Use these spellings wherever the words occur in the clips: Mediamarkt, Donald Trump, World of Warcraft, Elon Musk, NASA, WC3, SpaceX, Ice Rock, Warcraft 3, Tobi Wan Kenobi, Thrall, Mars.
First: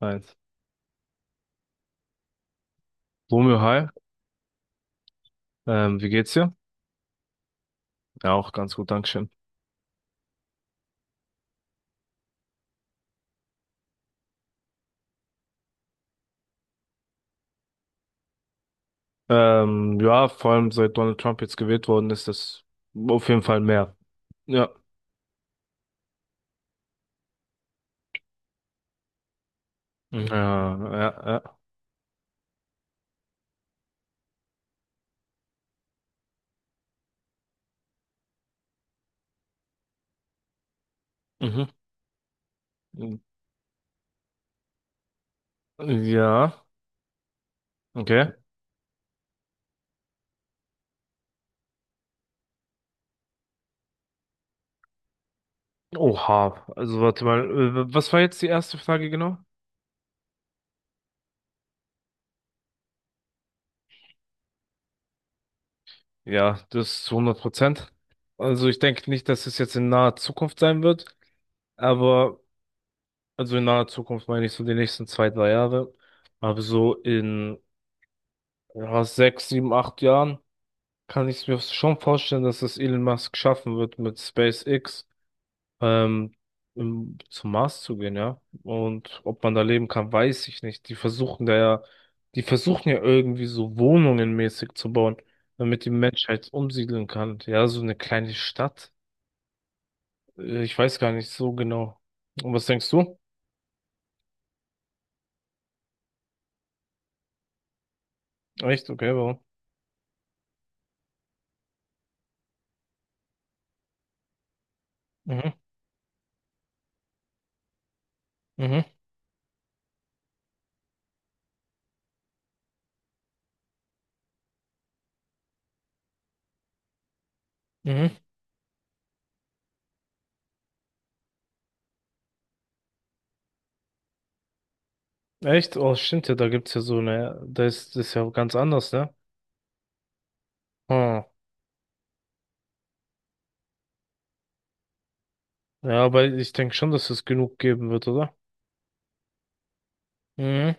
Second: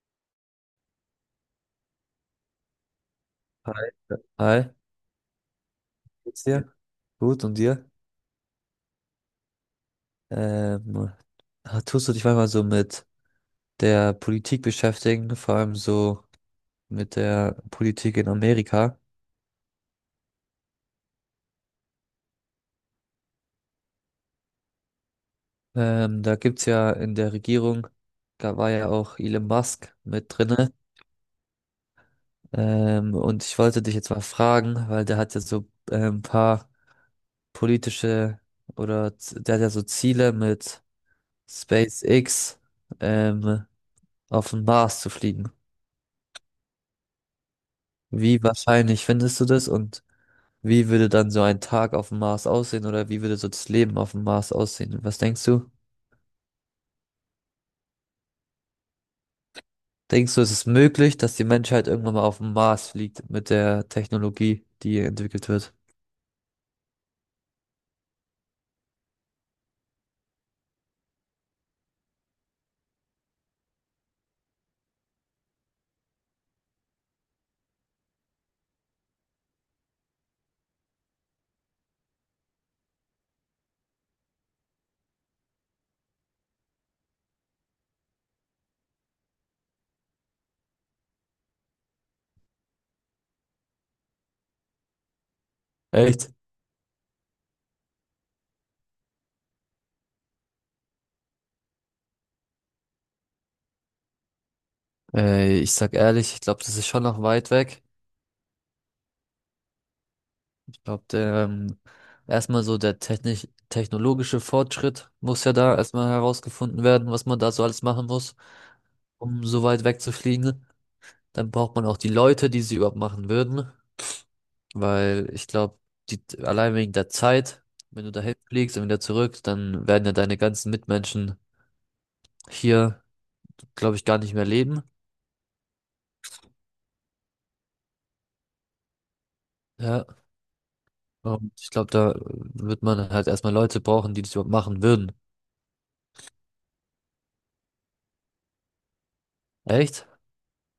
Eins. Romeo, Hi, hi. hi, Wie geht's geht's dir? dir? Gut, und dir? Ja, auch ganz gut, Dankeschön. Ähm, Tust du dich manchmal so mit der Politik beschäftigen, vor allem so mit der Politik in Amerika? Ja, vor allem seit Donald Trump jetzt gewählt worden ist, das auf jeden Fall mehr. Ja. Da gibt's ja in der Regierung, da war ja auch Elon Musk Mhm. mit drinne. Ja, ja. Und ich wollte dich jetzt mal fragen, weil der hat ja so ein paar politische der hat ja so Ziele mit Mhm. SpaceX Ja. ähm, auf den Mars zu fliegen. Mhm. Ja, okay. Wie wahrscheinlich findest du das und wie würde dann so ein Tag auf dem Mars aussehen oder wie würde so das Leben auf dem Mars aussehen? Was denkst du? Oha. Also warte mal, was war jetzt die erste Frage genau? Denkst du, es ist möglich, dass die Menschheit irgendwann mal auf dem Mars fliegt mit der Technologie, die entwickelt wird? Ja, das zu 100%. Also ich denke nicht, dass es jetzt in naher Zukunft sein wird, aber also in naher Zukunft meine ich so die nächsten 2, 3 Jahre, aber so in ja, 6, 7, 8 Jahren. Kann ich mir schon vorstellen, dass es Elon Musk schaffen wird, mit SpaceX ähm, zum Mars zu gehen, ja. Und ob man da leben kann, weiß ich nicht. Die versuchen ja irgendwie so Wohnungen mäßig zu bauen, damit die Echt? Menschheit umsiedeln kann. Ja, so eine kleine Stadt. Ich weiß gar nicht so genau. Und was denkst du? Ich sag ehrlich, ich glaube, das ist schon noch weit weg. Echt? Okay, warum? Ich glaube, erstmal so der technisch technologische Fortschritt muss Mhm, ja da erstmal herausgefunden werden, was man da so alles machen muss, mhm, um so weit weg zu fliegen. Dann braucht man auch die Leute, die sie überhaupt machen würden. Weil ich glaube, die allein wegen der Zeit, wenn mhm. du dahin fliegst und wieder zurück, dann werden ja deine ganzen Mitmenschen hier, glaube ich, gar nicht mehr leben. Echt? Oh, stimmt ja, da gibt's ja so eine, da ist das ja ganz anders, ne? Ja, Hm. und ich glaube, da wird man halt erstmal Leute brauchen, die das überhaupt machen würden. Ja, aber ich denke schon, dass es genug geben wird, oder? Echt? Mhm.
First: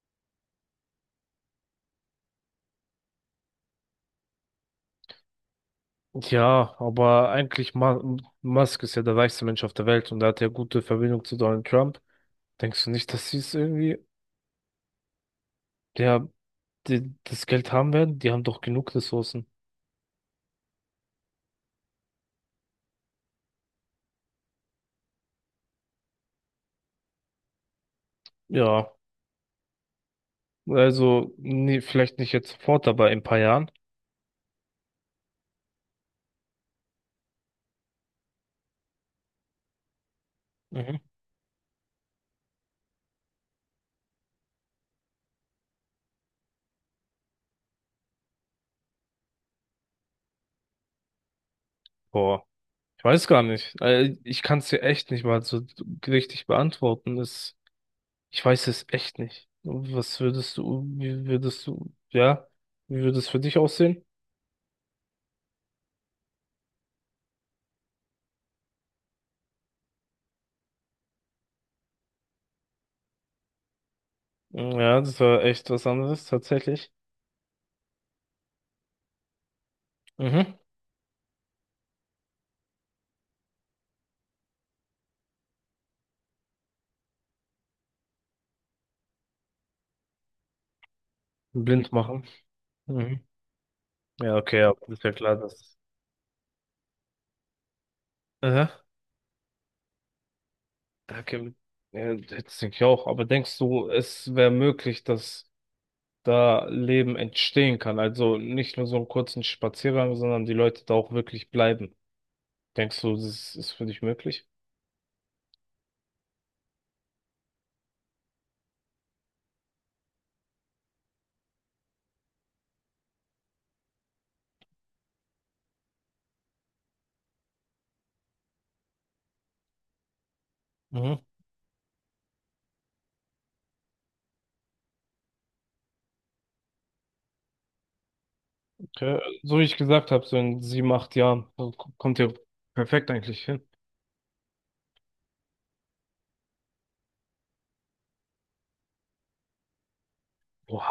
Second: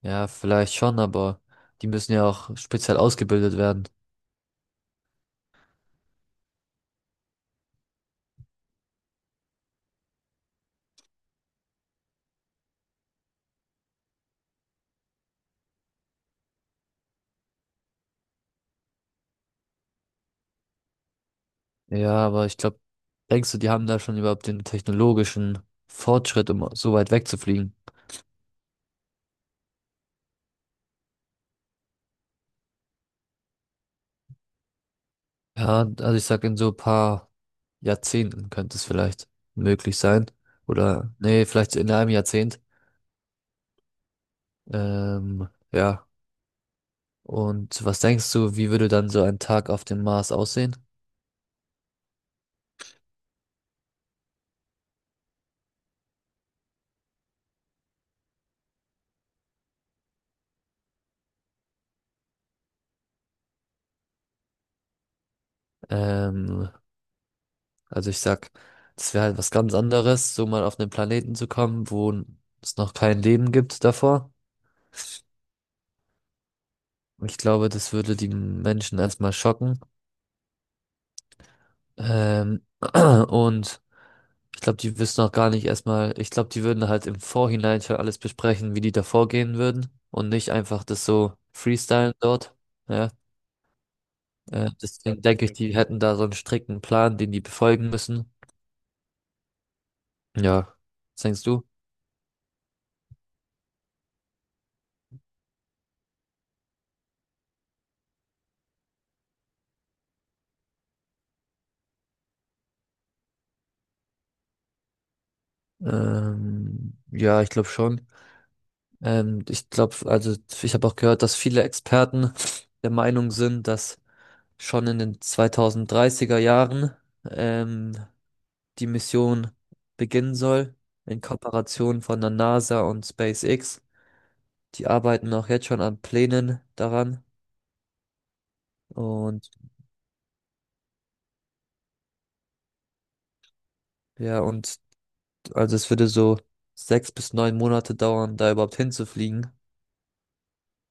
Ja, vielleicht schon, aber die müssen ja auch speziell ausgebildet werden. Ja, aber eigentlich Ma Musk ist ja der reichste Mensch auf der Welt, und er hat ja gute Verbindung zu Donald Trump. Denkst du nicht, dass sie es irgendwie, ja, das Geld haben werden? Die haben doch genug Ressourcen. Ja, aber ich glaube, denkst du, die haben da schon überhaupt den technologischen Fortschritt, um so weit wegzufliegen? Ja, also nee, vielleicht nicht jetzt sofort, aber in ein paar Jahren. Ja, also ich sag in so ein paar Jahrzehnten könnte es vielleicht möglich sein. Mhm. Oder, nee, vielleicht in einem Jahrzehnt. Ja. Und was denkst du, wie würde dann so ein Tag auf dem Mars aussehen? Boah, ich weiß gar nicht. Ich kann es dir echt nicht mal so richtig beantworten. Es Ich weiß es echt nicht. Was würdest du, wie würdest du, ja, wie würde es für dich aussehen? Ähm, also ich sag, das wäre halt was ganz anderes, so mal auf einen Planeten zu kommen, wo es noch kein Leben gibt davor. Mm, ja, das war echt was anderes, tatsächlich. Ich glaube, das würde die Menschen erstmal schocken. Mhm. Ähm, und ich glaube, die wissen auch gar nicht erstmal, ich glaube, die würden halt im Vorhinein schon alles besprechen, wie die da vorgehen würden und nicht einfach das so Blind freestylen machen. dort. Ja, Mhm. Ja, okay, ja, ist ja deswegen klar, denke ich, die dass. hätten da so einen strikten Plan, den die befolgen müssen. Aha. Ja, was denkst Okay. du? Ja, das denke ich auch. Aber denkst du, es wäre möglich, dass da Leben entstehen kann? Also nicht nur so einen kurzen Spaziergang, sondern die Leute da auch wirklich bleiben. Denkst du, das ist für dich möglich? Ja, ich glaube schon. Ich glaube, also ich habe auch gehört, dass viele Experten der Meinung sind, dass schon in den 2030er Jahren ähm, die Mission beginnen soll, Mhm. in Kooperation von der NASA und SpaceX. Die arbeiten auch jetzt schon an Plänen daran. Okay. Und So wie ich gesagt habe, so in 7, 8 Jahren so kommt ihr perfekt eigentlich hin. ja, und also es würde so sechs bis neun Monate dauern, da überhaupt hinzufliegen.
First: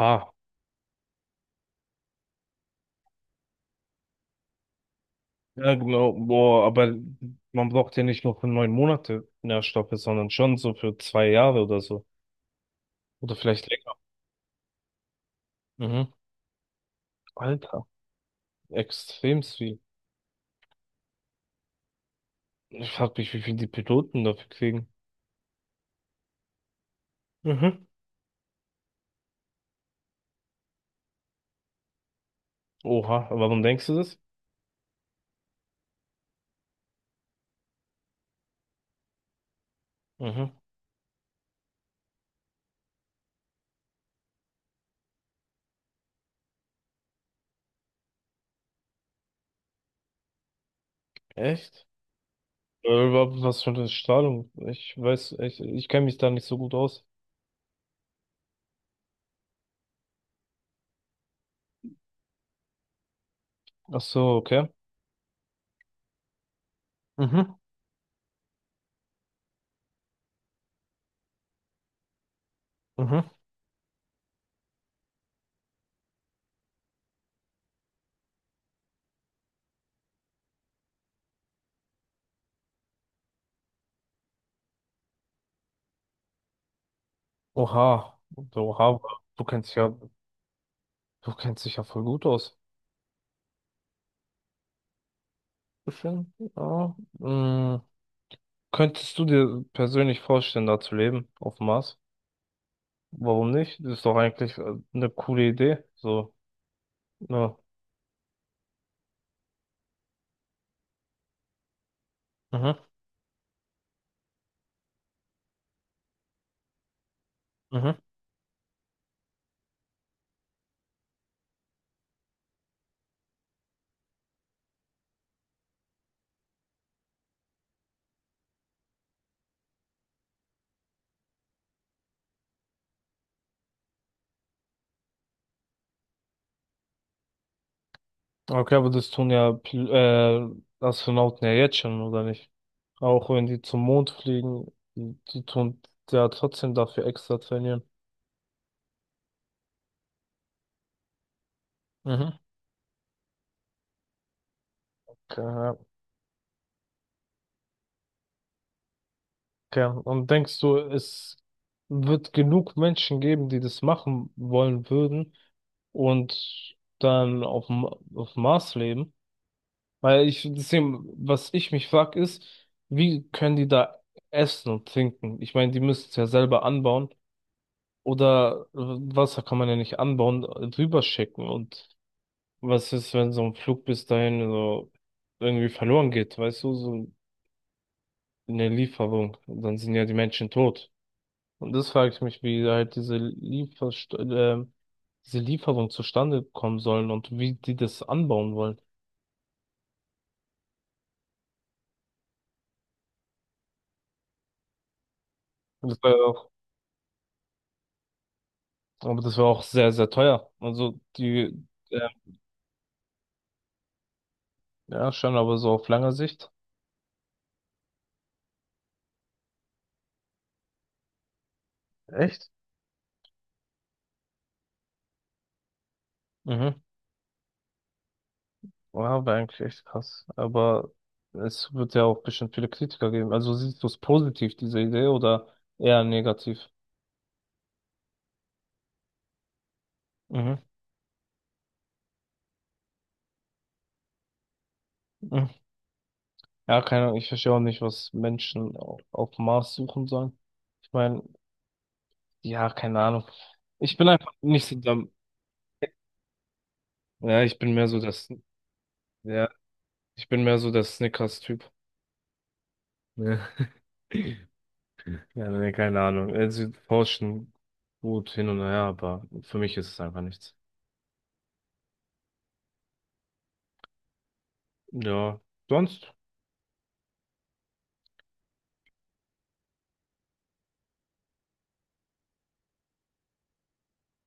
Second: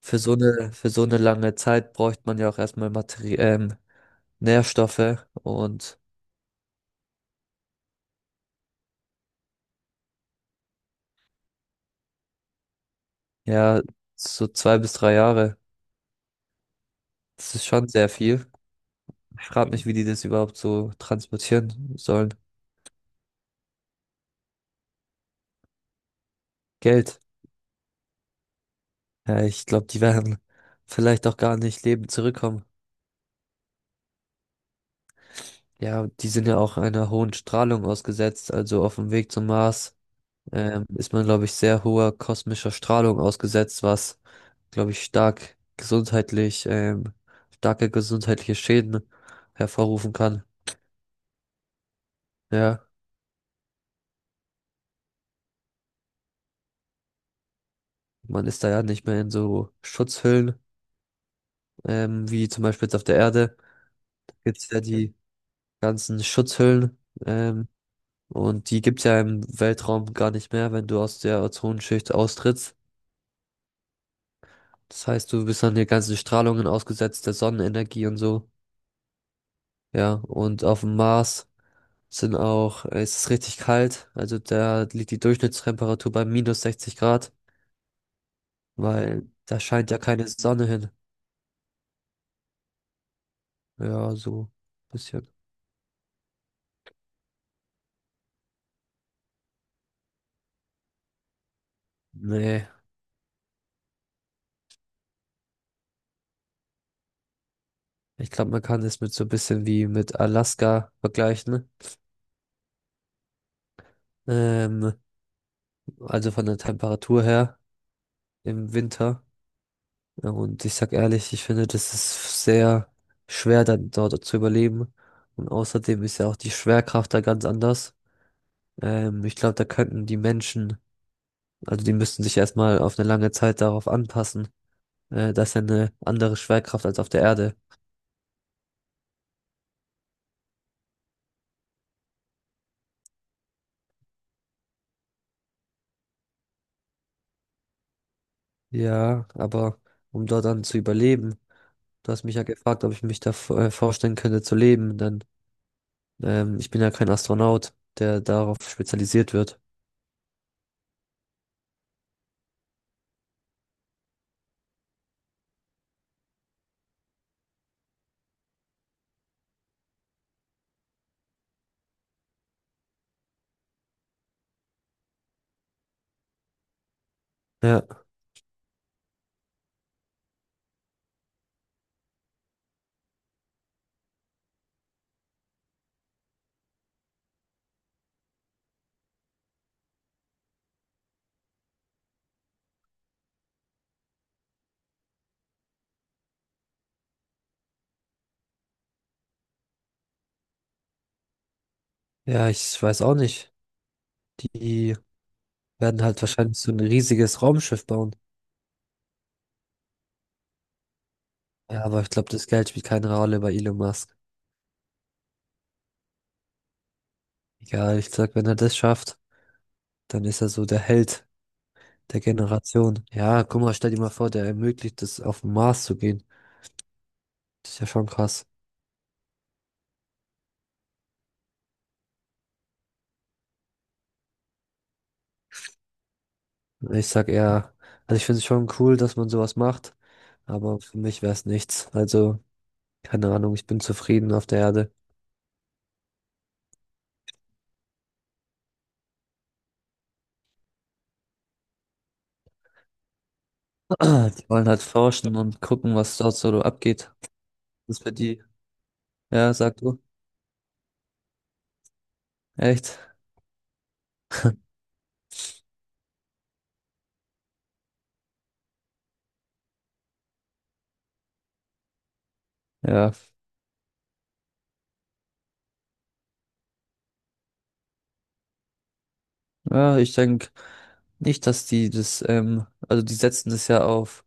Für so eine lange Zeit bräuchte man ja auch erstmal Materi Nährstoffe Ja, und genau. Boah, aber man braucht ja nicht nur für 9 Monate Nährstoffe, sondern schon so für 2 Jahre oder so. Oder vielleicht ja, länger. so zwei bis drei Jahre. Mhm. Das ist Alter, schon sehr viel. extrem Ich frage viel. mich, wie die das überhaupt so transportieren sollen. Ich frag mich, wie viel die Piloten dafür kriegen. Geld. Mhm. Ja, ich glaube, die werden vielleicht auch gar nicht lebend zurückkommen. Oha, aber warum denkst du das? Ja, die sind ja auch einer hohen Strahlung ausgesetzt. Also auf dem Weg zum Mars, Mhm. Ist man, glaube ich, sehr hoher kosmischer Strahlung ausgesetzt, was, glaube ich, starke gesundheitliche Schäden hervorrufen kann. Echt? Ja, Was für eine Strahlung? Ich weiß, ich kenne mich da nicht so gut aus. man ist da ja nicht mehr in so Schutzhüllen, wie zum Beispiel jetzt auf der Erde. Ach so, okay. Gibt's ja die ganzen Schutzhüllen. Mhm. ähm, Und die gibt's ja im Weltraum gar nicht mehr, wenn du aus der Ozonschicht austrittst. Mhm. Das heißt, du bist an den ganzen Strahlungen ausgesetzt, der Sonnenenergie und so. Ja, und auf dem Mars sind auch, es ist richtig kalt. Also da liegt die Durchschnittstemperatur bei minus 60 Grad, Oha, so, oha, weil du da kennst scheint ja, ja keine Sonne hin. du kennst dich ja voll gut aus. Ja, so ein bisschen. Bisschen, ja. Mm, könntest du dir persönlich vorstellen, da zu leben, auf dem Mars? Nee, Warum nicht? Das ist doch eigentlich eine coole Idee. So, ja. ich glaube, man kann es mit so ein bisschen wie mit Alaska vergleichen. Mhm, Ähm, also von der Temperatur her mhm. im Winter. Ja, und ich sag ehrlich, ich finde, das ist sehr schwer, dann dort zu überleben. Und außerdem ist ja auch die Schwerkraft da ganz anders. Ich glaube, da könnten die Menschen, also die müssten sich erstmal auf eine lange Zeit darauf anpassen. Das ist ja eine andere Schwerkraft als auf der Erde. Okay, aber das tun ja Astronauten ja jetzt schon, oder nicht? Auch wenn die zum Mond fliegen, die tun ja trotzdem dafür extra trainieren. Ja, aber um dort dann zu überleben, du hast mich Mhm. ja gefragt, ob ich mich da vorstellen könnte zu leben, denn Okay. Ich bin ja kein Astronaut, der darauf spezialisiert wird. Okay. Und denkst du, es wird genug Menschen geben, die das machen wollen würden und dann auf dem Mars leben? Weil ich, deswegen, was ich mich frag, ist, wie können die da essen und trinken? Ich meine, die müssen es ja selber anbauen Ja, oder Wasser kann man ja nicht anbauen, drüber schicken. Und was ist, wenn so ein Flug bis dahin so irgendwie verloren geht? Weißt du, so eine Lieferung, und dann sind ja die Menschen tot. Und das frage ich mich, wie halt diese Lieferst diese Lieferung zustande kommen sollen und wie die das anbauen wollen. ja, ich weiß auch nicht. Die Und das werden war ja halt auch, wahrscheinlich so ein riesiges Raumschiff bauen. aber das war auch sehr, sehr teuer. Also die, Ja, aber ich glaube, das Geld spielt keine Rolle bei Elon Musk. ja, schon, aber so auf lange Sicht. Egal, ich sag, wenn er das schafft, dann ist er so der Held der Echt? Generation. Ja, guck mal, stell dir mal vor, der ermöglicht es, auf den Mars zu gehen. Mhm. Das ist ja schon krass. Ja, wäre eigentlich echt krass. Aber es wird ja auch bestimmt viele Kritiker geben. Also siehst du es positiv, diese Idee, oder eher negativ? Ich sag eher, also ich finde es schon cool, dass man sowas macht, Mhm. aber für mich wäre es nichts. Also, keine Ahnung, ich bin zufrieden auf der Erde. Mhm. Ja, keine Ahnung, ich verstehe auch nicht, was Menschen auf dem Mars suchen sollen. Ich meine, ja, keine Ahnung. Ich bin einfach Die nicht wollen so halt der, forschen und gucken, was dort so abgeht. ja, ich bin mehr Das so ist für das, die. ja, Ja, sag du. ich bin mehr so der Snickers-Typ. Echt? Ja. Ja, nee, keine Ahnung. Sie forschen gut hin und her, aber für mich ist es einfach nichts. Ja. Ja, sonst? Ja, ich denke. Nicht, dass die das, also die setzen das ja auf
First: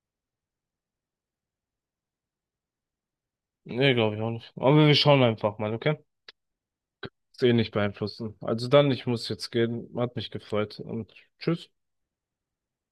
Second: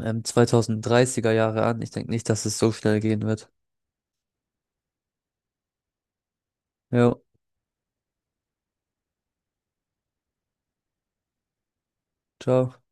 2030er Jahre an. Ich denke nicht, dass es so schnell gehen wird. Nee, glaube ich auch nicht. Aber wir schauen einfach mal, okay? Ja, Ist eh nicht beeinflussen. Also dann, ich muss jetzt gehen. Hat mich gefreut und tschüss. ciao.